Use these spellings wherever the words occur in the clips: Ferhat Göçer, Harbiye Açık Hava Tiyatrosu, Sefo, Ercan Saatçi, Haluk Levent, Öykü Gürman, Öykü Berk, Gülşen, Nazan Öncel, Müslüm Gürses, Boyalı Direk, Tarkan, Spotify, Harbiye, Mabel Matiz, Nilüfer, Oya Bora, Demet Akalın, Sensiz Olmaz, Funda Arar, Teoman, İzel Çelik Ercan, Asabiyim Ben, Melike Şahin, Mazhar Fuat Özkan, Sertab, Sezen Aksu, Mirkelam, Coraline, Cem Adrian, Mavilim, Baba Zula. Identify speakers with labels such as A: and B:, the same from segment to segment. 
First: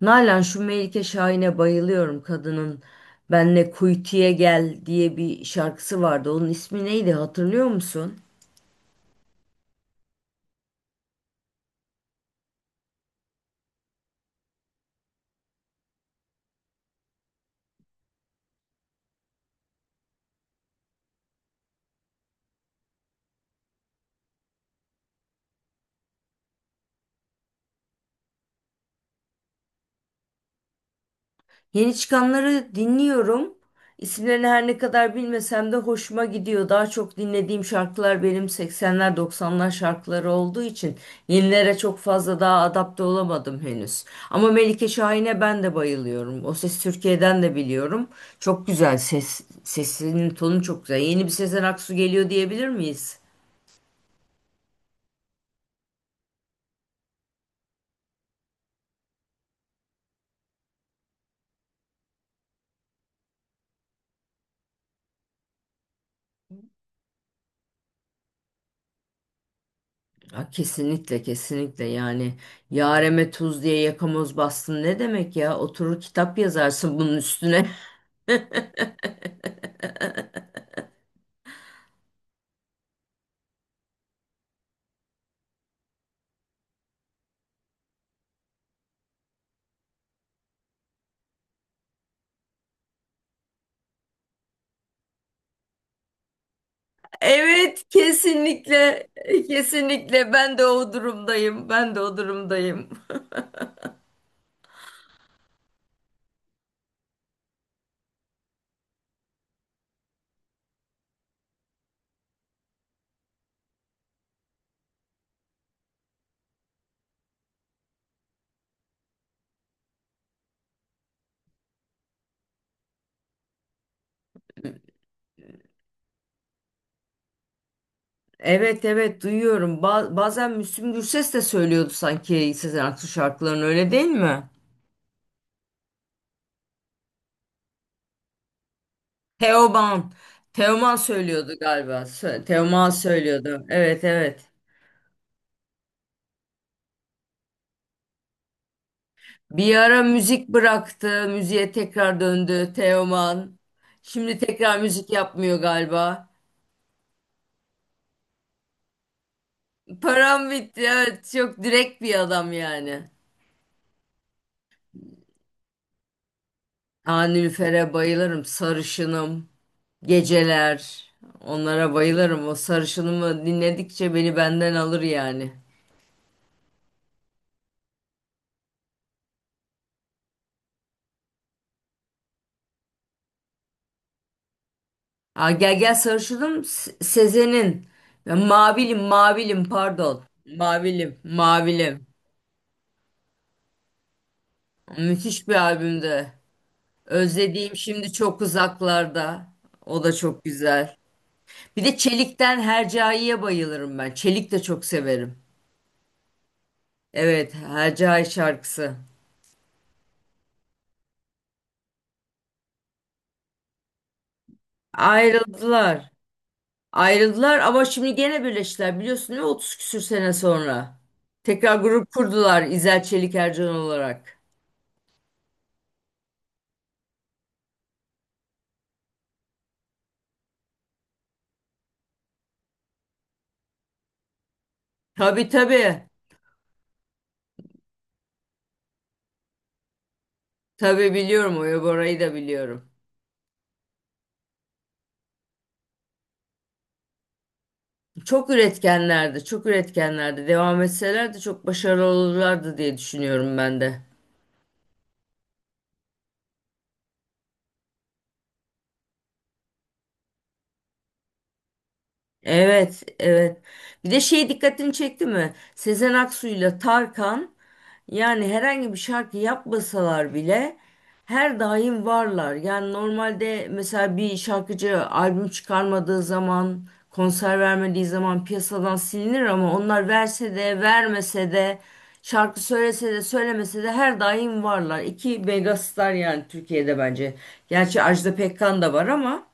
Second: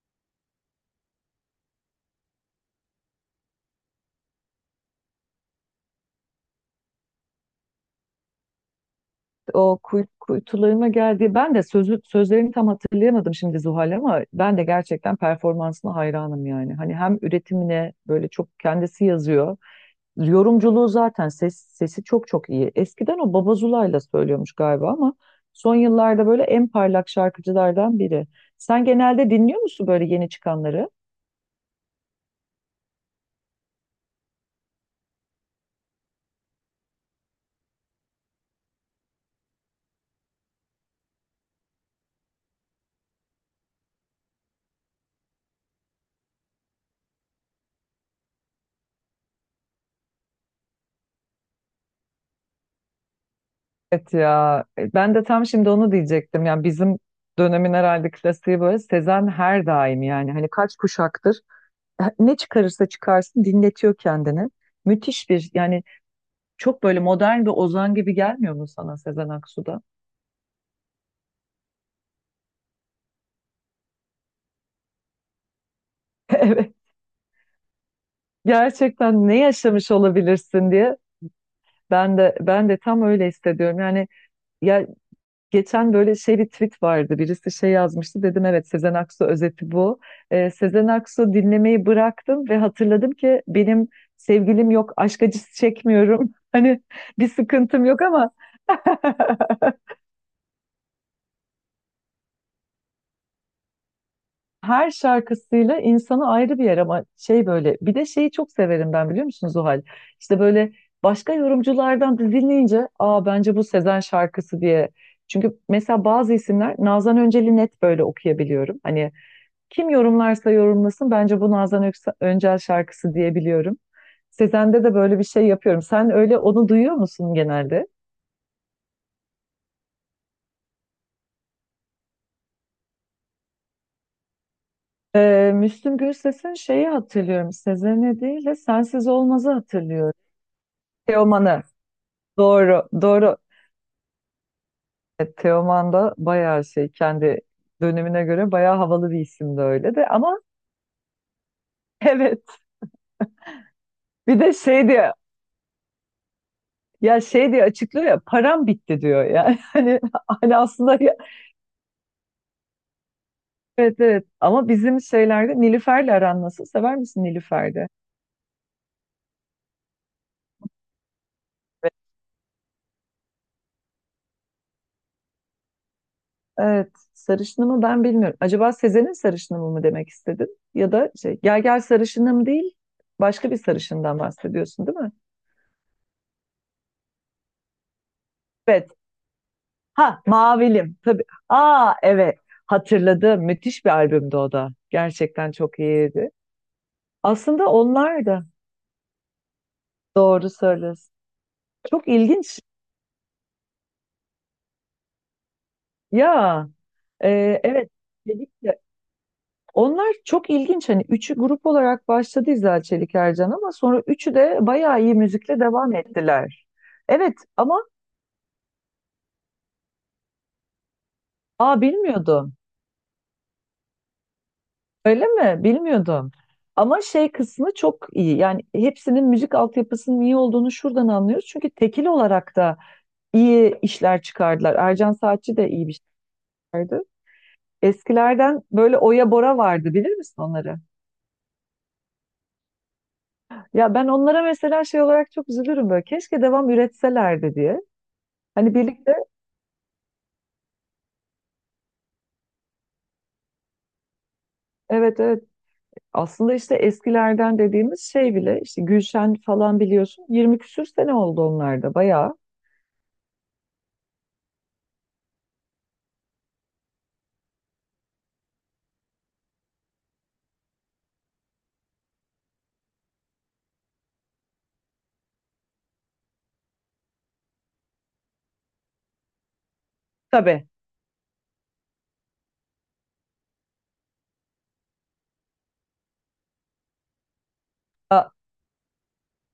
A: Nalan, şu Melike Şahin'e bayılıyorum kadının. Benle kuytuya gel diye bir şarkısı vardı. Onun ismi neydi, hatırlıyor musun?
B: O kuytularına geldi. Ben de sözlerini tam hatırlayamadım şimdi Zuhal, ama ben de gerçekten performansına hayranım yani. Hani hem üretimine böyle çok kendisi yazıyor. Yorumculuğu zaten sesi çok çok iyi. Eskiden o Baba Zula'yla söylüyormuş galiba, ama son yıllarda böyle en parlak şarkıcılardan biri. Sen genelde dinliyor musun böyle yeni çıkanları?
A: Yeni çıkanları dinliyorum. İsimlerini her ne kadar bilmesem de hoşuma gidiyor. Daha çok dinlediğim şarkılar benim 80'ler 90'lar şarkıları olduğu için yenilere çok fazla daha adapte olamadım henüz. Ama Melike Şahin'e ben de bayılıyorum. O Ses Türkiye'den de biliyorum. Çok güzel sesinin tonu çok güzel. Yeni bir Sezen Aksu geliyor diyebilir miyiz?
B: Evet ya, ben de tam şimdi onu diyecektim. Yani bizim dönemin herhalde klasiği böyle Sezen her daim yani. Hani kaç kuşaktır ne çıkarırsa çıkarsın dinletiyor kendini. Müthiş bir yani çok böyle modern bir ozan gibi gelmiyor mu sana Sezen Aksu'da?
A: Ya kesinlikle kesinlikle, yani yareme tuz diye yakamoz bastın ne demek ya, oturur kitap
B: Evet.
A: yazarsın bunun üstüne.
B: Gerçekten ne yaşamış olabilirsin diye ben de tam öyle hissediyorum. Yani ya, geçen böyle şey bir tweet vardı. Birisi şey yazmıştı. Dedim evet, Sezen Aksu özeti bu. Sezen Aksu dinlemeyi bıraktım ve hatırladım ki benim sevgilim yok, aşk acısı çekmiyorum. Hani bir
A: Evet,
B: sıkıntım yok ama
A: kesinlikle, kesinlikle, ben de o durumdayım, ben de o durumdayım.
B: her şarkısıyla insanı ayrı bir yer, ama şey böyle bir de şeyi çok severim ben, biliyor musunuz o hal? İşte böyle başka yorumculardan da dinleyince, aa bence bu Sezen şarkısı diye. Çünkü mesela bazı isimler, Nazan Öncel'i net böyle okuyabiliyorum. Hani kim yorumlarsa yorumlasın bence bu Nazan Öncel şarkısı diyebiliyorum. Sezen'de de böyle bir şey yapıyorum. Sen öyle onu duyuyor musun genelde?
A: Evet evet, duyuyorum. Bazen Müslüm Gürses de söylüyordu sanki Sezen Aksu şarkılarını, öyle değil mi?
B: Müslüm Gürses'in şeyi hatırlıyorum. Sezen'i değil de Sensiz Olmaz'ı
A: Teoman.
B: hatırlıyorum.
A: Teoman söylüyordu
B: Teoman'ı.
A: galiba.
B: Doğru,
A: Teoman
B: doğru.
A: söylüyordu. Evet evet.
B: Teoman da bayağı şey, kendi dönemine göre bayağı havalı bir isimdi
A: Bir
B: öyle
A: ara
B: de, ama
A: müzik bıraktı. Müziğe tekrar
B: evet,
A: döndü Teoman. Şimdi
B: bir de
A: tekrar
B: şey
A: müzik
B: diye,
A: yapmıyor galiba.
B: ya şey diye açıklıyor ya, param bitti diyor yani. Hani,
A: Param
B: hani
A: bitti.
B: aslında
A: Evet, çok direkt bir adam yani.
B: evet evet. Ama bizim şeylerde Nilüfer'le aran nasıl, sever
A: Aa,
B: misin Nilüfer'de?
A: Nilüfer'e bayılırım. Sarışınım. Geceler. Onlara bayılırım. O sarışınımı dinledikçe beni benden alır yani.
B: Evet, sarışınımı ben bilmiyorum. Acaba Sezen'in sarışınımı mı demek istedin, ya da şey, gel gel sarışınım değil, başka bir sarışından bahsediyorsun değil mi?
A: Aa, gel gel sarışınım. Sezen'in. Ben
B: Evet.
A: Mavilim mavilim
B: Ha,
A: pardon.
B: Mavilim
A: Mavilim
B: tabii. Aa
A: mavilim.
B: evet, hatırladım. Müthiş bir albümdü o da.
A: Müthiş
B: Gerçekten
A: bir
B: çok iyiydi.
A: albümde.
B: Aslında
A: Özlediğim şimdi
B: onlar
A: çok
B: da
A: uzaklarda. O da çok
B: doğru
A: güzel.
B: söylüyorsun.
A: Bir de
B: Çok ilginç.
A: Çelik'ten Hercai'ye bayılırım ben. Çelik de çok severim.
B: Ya
A: Evet,
B: evet,
A: Hercai
B: dedik de
A: şarkısı.
B: onlar çok ilginç. Hani üçü grup olarak başladı, İzel Çelik Ercan, ama sonra üçü de bayağı iyi müzikle devam
A: Ayrıldılar.
B: ettiler. Evet
A: Ayrıldılar
B: ama,
A: ama şimdi gene birleştiler, biliyorsun değil mi, 30 küsür sene sonra. Tekrar
B: aa
A: grup
B: bilmiyordum.
A: kurdular İzel Çelik Ercan olarak.
B: Öyle mi? Bilmiyordum. Ama şey kısmı çok iyi. Yani hepsinin müzik altyapısının iyi olduğunu şuradan anlıyoruz. Çünkü tekil olarak da iyi işler çıkardılar. Ercan
A: Tabii
B: Saatçi de iyi bir şey
A: tabii.
B: çıkardı. Eskilerden böyle Oya Bora vardı, bilir misin onları?
A: Tabii biliyorum, Oya Bora'yı da biliyorum.
B: Ya ben onlara mesela şey olarak çok üzülürüm böyle. Keşke devam üretselerdi diye.
A: Çok
B: Hani birlikte,
A: üretkenlerdi, çok üretkenlerdi. Devam etselerdi çok başarılı olurlardı diye düşünüyorum ben de.
B: evet evet. Aslında işte eskilerden dediğimiz şey bile, işte Gülşen falan, biliyorsun 20 küsür sene oldu, onlar da bayağı.
A: Evet, evet. Bir de şey dikkatini çekti mi? Sezen Aksu'yla Tarkan, yani herhangi bir şarkı yapmasalar bile her daim varlar. Yani normalde mesela bir şarkıcı albüm çıkarmadığı zaman, konser vermediği zaman piyasadan silinir, ama onlar verse
B: Tabii.
A: de vermese de şarkı söylese de söylemese de her daim varlar. İki megastar yani Türkiye'de bence. Gerçi
B: A-
A: Ajda Pekkan da var ama.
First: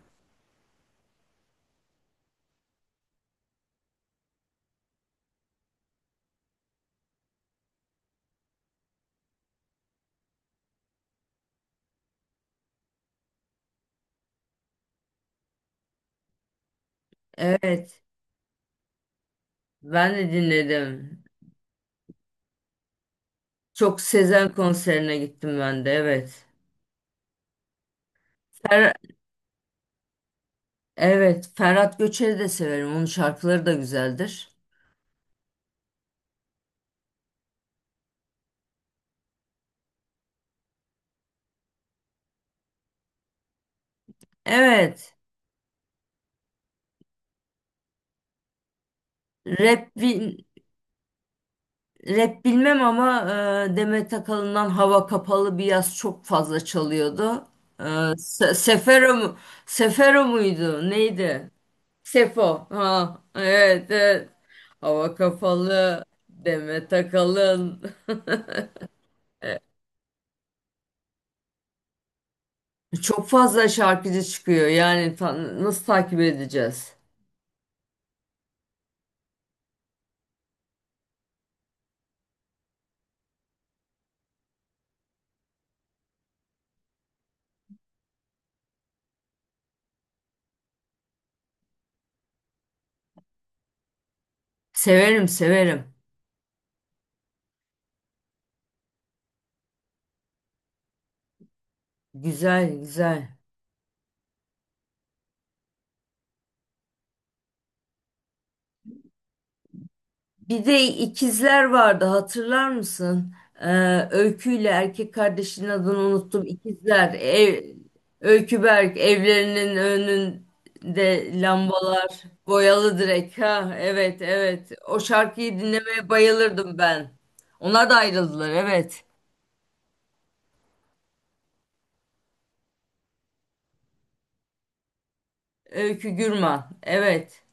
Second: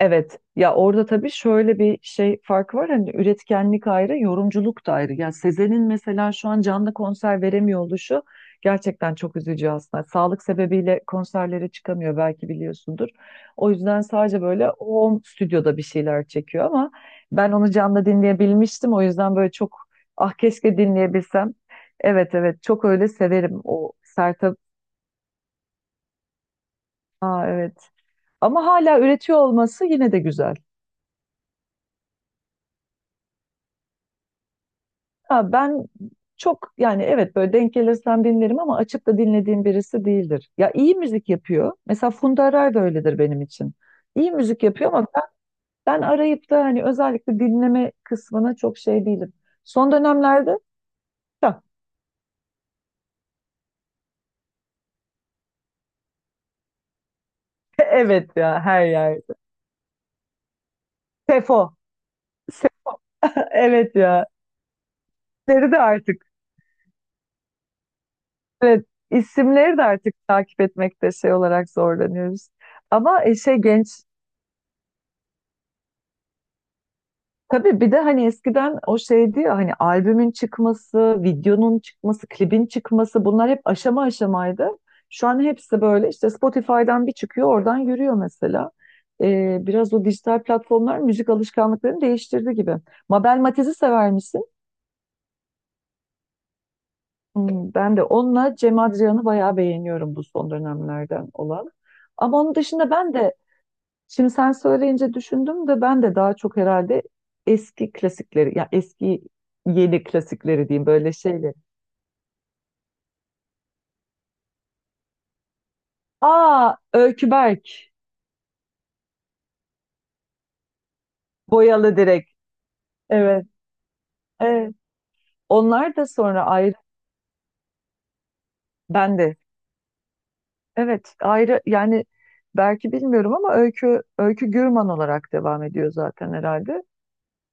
B: evet ya, orada tabii şöyle bir şey farkı var, hani üretkenlik ayrı, yorumculuk da ayrı. Ya Sezen'in mesela şu an canlı konser veremiyor oluşu gerçekten çok üzücü aslında. Sağlık sebebiyle konserlere çıkamıyor, belki biliyorsundur. O yüzden sadece böyle o stüdyoda bir şeyler çekiyor, ama ben onu
A: Evet,
B: canlı dinleyebilmiştim. O yüzden böyle çok,
A: ben de
B: ah keşke
A: dinledim.
B: dinleyebilsem. Evet evet, çok öyle severim o
A: Çok Sezen
B: Sertab.
A: konserine gittim ben de, evet.
B: Aa, evet, ama
A: Fer-
B: hala üretiyor olması yine de güzel.
A: Evet, Ferhat Göçer'i de severim. Onun şarkıları da güzeldir.
B: Ya ben çok yani, evet, böyle denk gelirsem dinlerim, ama açıp da dinlediğim birisi değildir. Ya iyi müzik yapıyor. Mesela Funda Arar da öyledir benim için. İyi müzik yapıyor ama
A: Evet,
B: ben, ben arayıp da hani özellikle dinleme kısmına çok şey değilim.
A: rap,
B: Son
A: bil-
B: dönemlerde ya,
A: rap bilmem ama Demet Akalın'dan Hava Kapalı bir yaz çok fazla çalıyordu.
B: evet ya, her
A: Sefero
B: yer.
A: mu? Sefero muydu? Neydi?
B: Sefo.
A: Sefo.
B: Se-
A: Ha, evet,
B: evet ya.
A: evet. Hava
B: İsimleri de
A: Kapalı,
B: artık.
A: Demet Akalın.
B: Evet, isimleri de artık takip etmekte şey olarak zorlanıyoruz. Ama
A: Çok
B: şey
A: fazla
B: genç,
A: şarkıcı çıkıyor. Yani nasıl takip edeceğiz?
B: tabii bir de hani eskiden o şeydi ya, hani albümün çıkması, videonun çıkması, klibin çıkması, bunlar hep aşama aşamaydı. Şu an hepsi böyle işte Spotify'dan bir çıkıyor, oradan yürüyor mesela. Biraz o dijital platformlar müzik alışkanlıklarını değiştirdi gibi. Mabel Matiz'i sever misin?
A: Severim, severim.
B: Hmm, ben de onunla Cem Adrian'ı bayağı beğeniyorum, bu son dönemlerden olan. Ama onun
A: Güzel,
B: dışında ben
A: güzel.
B: de, şimdi sen söyleyince düşündüm de, ben de daha çok herhalde eski klasikleri, ya eski yeni
A: Bir
B: klasikleri
A: de
B: diyeyim böyle şeyleri.
A: ikizler vardı, hatırlar mısın? Öykü ile erkek kardeşinin adını unuttum.
B: Aa
A: İkizler.
B: Öykü Berk,
A: Öykü Berk, evlerinin önünde
B: Boyalı
A: lambalar.
B: Direk.
A: Boyalı direk.
B: Evet,
A: Ha, evet evet.
B: evet.
A: O şarkıyı
B: Onlar da
A: dinlemeye
B: sonra ayrı,
A: bayılırdım ben. Onlar da ayrıldılar, evet.
B: ben de. Evet, ayrı yani, belki bilmiyorum ama Öykü, Öykü Gürman olarak devam ediyor
A: Öykü
B: zaten
A: Gürman.
B: herhalde.
A: Evet.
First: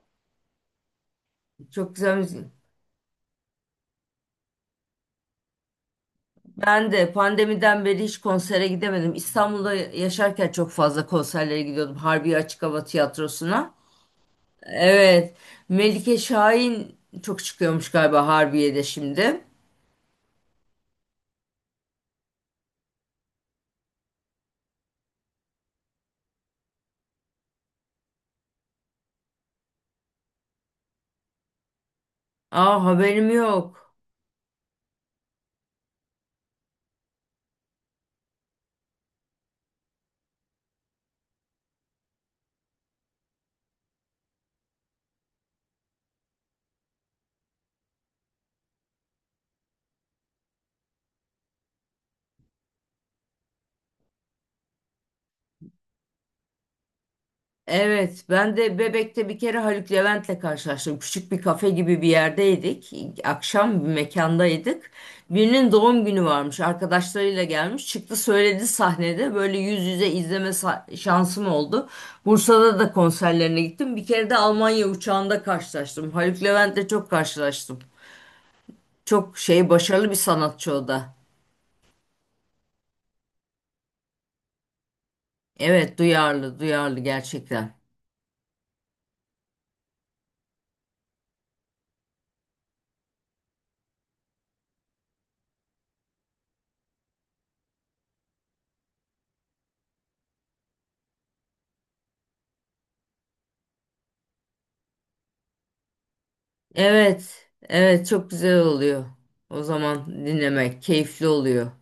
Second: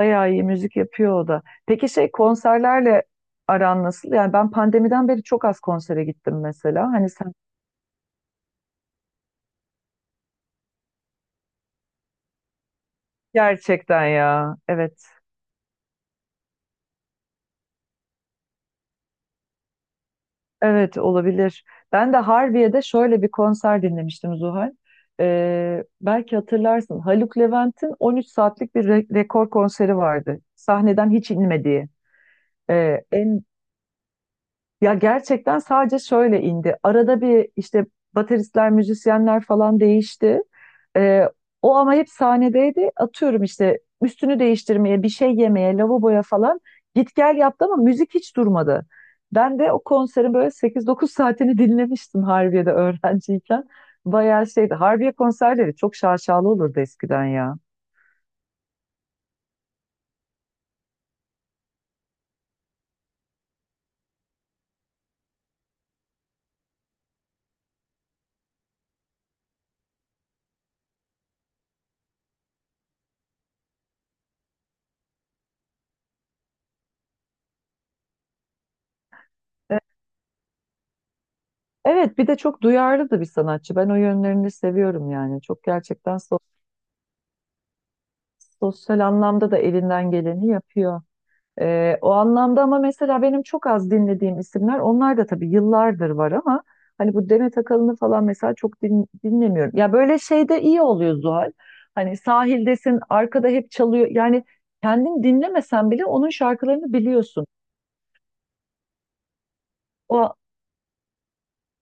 B: Bayağı iyi müzik yapıyor o da. Peki
A: Çok
B: şey,
A: güzel müzik.
B: konserlerle aran nasıl? Yani ben pandemiden beri çok az konsere gittim
A: Ben
B: mesela. Hani
A: de
B: sen,
A: pandemiden beri hiç konsere gidemedim. İstanbul'da yaşarken çok fazla konserlere gidiyordum. Harbiye Açık Hava Tiyatrosu'na.
B: gerçekten ya. Evet,
A: Evet. Melike Şahin çok çıkıyormuş galiba Harbiye'de şimdi.
B: evet olabilir. Ben de Harbiye'de şöyle bir konser dinlemiştim Zuhal. Belki hatırlarsın, Haluk Levent'in 13 saatlik bir rekor konseri vardı. Sahneden hiç inmediği.
A: Aa, haberim
B: En,
A: yok.
B: ya gerçekten sadece şöyle indi. Arada bir işte bateristler, müzisyenler falan değişti. Ee, o ama hep sahnedeydi. Atıyorum işte üstünü değiştirmeye, bir şey yemeye, lavaboya falan git gel yaptı ama müzik hiç durmadı. Ben de o konserin böyle sekiz dokuz saatini dinlemiştim Harbiye'de öğrenciyken. Bayağı şeydi. Harbiye konserleri çok şaşalı olurdu eskiden ya.
A: Evet, ben de Bebek'te bir kere Haluk Levent'le karşılaştım. Küçük bir kafe gibi bir yerdeydik. Akşam bir mekandaydık. Birinin doğum günü varmış. Arkadaşlarıyla gelmiş. Çıktı söyledi sahnede. Böyle yüz yüze izleme şansım oldu. Bursa'da da konserlerine gittim. Bir kere de Almanya uçağında karşılaştım. Haluk Levent'le çok karşılaştım. Çok şey,
B: E,
A: başarılı bir sanatçı o da.
B: Evet, bir de çok duyarlı da bir sanatçı. Ben o yönlerini seviyorum yani. Çok
A: Evet,
B: gerçekten
A: duyarlı duyarlı gerçekten.
B: sosyal anlamda da elinden geleni yapıyor. O anlamda ama mesela benim çok az dinlediğim isimler, onlar da tabii yıllardır var ama hani bu Demet Akalın'ı falan mesela çok dinlemiyorum. Ya böyle şeyde iyi oluyor Zuhal. Hani sahildesin, arkada hep çalıyor. Yani kendin dinlemesen bile onun şarkılarını biliyorsun.
A: Evet evet, çok güzel oluyor. O zaman
B: O,
A: dinlemek keyifli oluyor.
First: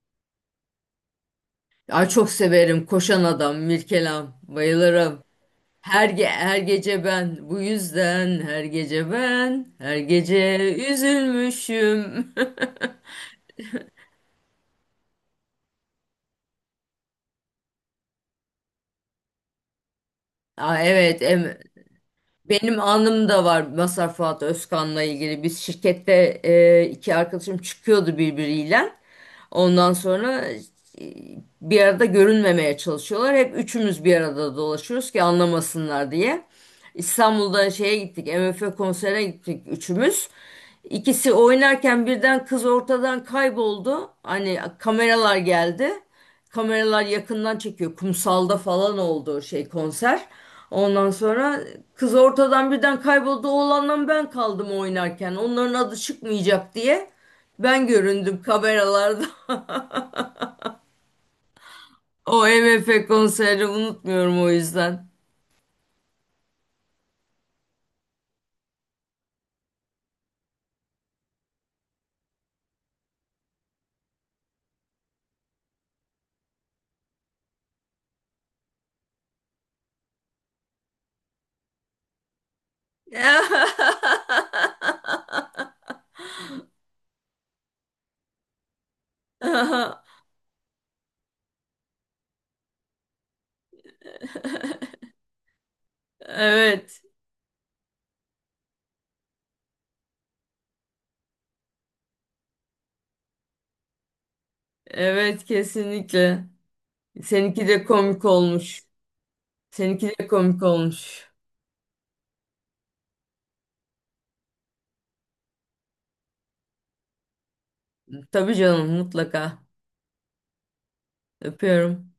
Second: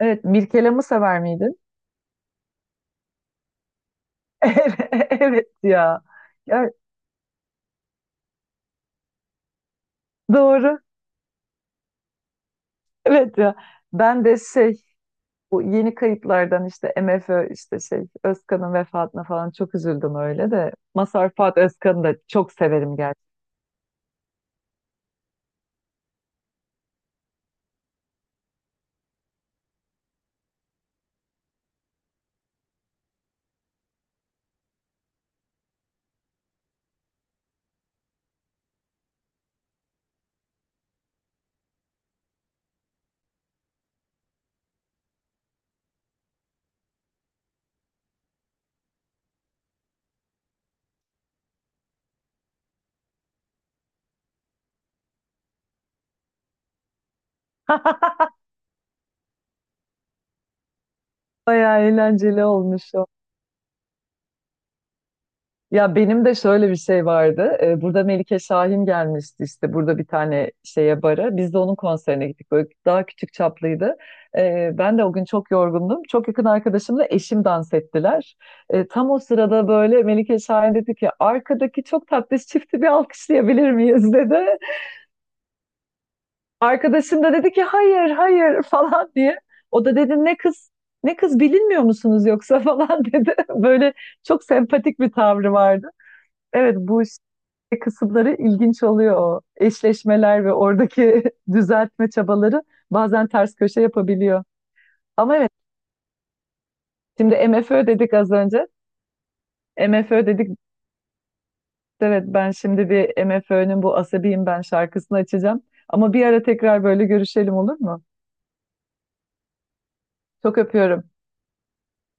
B: evet, Mirkelam'ı sever miydin?
A: Ay, çok severim, koşan adam Mirkelam,
B: Evet,
A: bayılırım.
B: evet ya.
A: Her
B: Ya
A: gece ben, bu yüzden her gece ben her gece
B: doğru.
A: üzülmüşüm.
B: Evet ya. Ben de şey, bu yeni kayıplardan işte MFÖ, işte şey Özkan'ın vefatına falan çok üzüldüm öyle de.
A: Aa, evet,
B: Mazhar Fuat Özkan'ı da çok
A: benim
B: severim gerçekten.
A: anım da var Mazhar Fuat Özkan'la ilgili. Biz şirkette iki arkadaşım çıkıyordu birbiriyle. Ondan sonra e, bir arada görünmemeye çalışıyorlar. Hep üçümüz bir arada dolaşıyoruz ki anlamasınlar diye. İstanbul'da şeye gittik, MF konserine gittik üçümüz. İkisi oynarken birden kız ortadan kayboldu. Hani kameralar geldi. Kameralar yakından çekiyor. Kumsalda falan oldu şey konser. Ondan sonra kız ortadan birden kayboldu. Oğlanla ben kaldım oynarken. Onların adı çıkmayacak diye. Ben göründüm kameralarda.
B: Bayağı
A: O
B: eğlenceli
A: M
B: olmuş
A: F
B: o.
A: konserini unutmuyorum o yüzden.
B: Ya benim de şöyle bir şey vardı. Burada Melike Şahin gelmişti, işte burada bir tane şeye, bara. Biz de onun konserine gittik. Böyle daha küçük çaplıydı. Ben de o gün çok yorgundum. Çok yakın arkadaşımla eşim dans ettiler. Tam o sırada böyle Melike Şahin dedi ki, arkadaki çok tatlış çifti bir alkışlayabilir miyiz dedi. Arkadaşım da dedi ki hayır hayır falan diye. O da dedi, ne kız ne kız bilinmiyor musunuz yoksa falan dedi. Böyle çok sempatik bir tavrı vardı. Evet,
A: Evet.
B: bu işte kısımları ilginç oluyor o. Eşleşmeler ve oradaki düzeltme çabaları bazen ters köşe yapabiliyor. Ama
A: Evet,
B: evet,
A: kesinlikle.
B: şimdi
A: Seninki de
B: MFÖ dedik
A: komik
B: az önce.
A: olmuş. Seninki
B: MFÖ
A: de
B: dedik,
A: komik olmuş.
B: evet, ben şimdi bir MFÖ'nün bu Asabiyim Ben şarkısını açacağım. Ama bir ara tekrar böyle görüşelim, olur mu?
A: Tabii canım, mutlaka.
B: Çok öpüyorum.
A: Öpüyorum.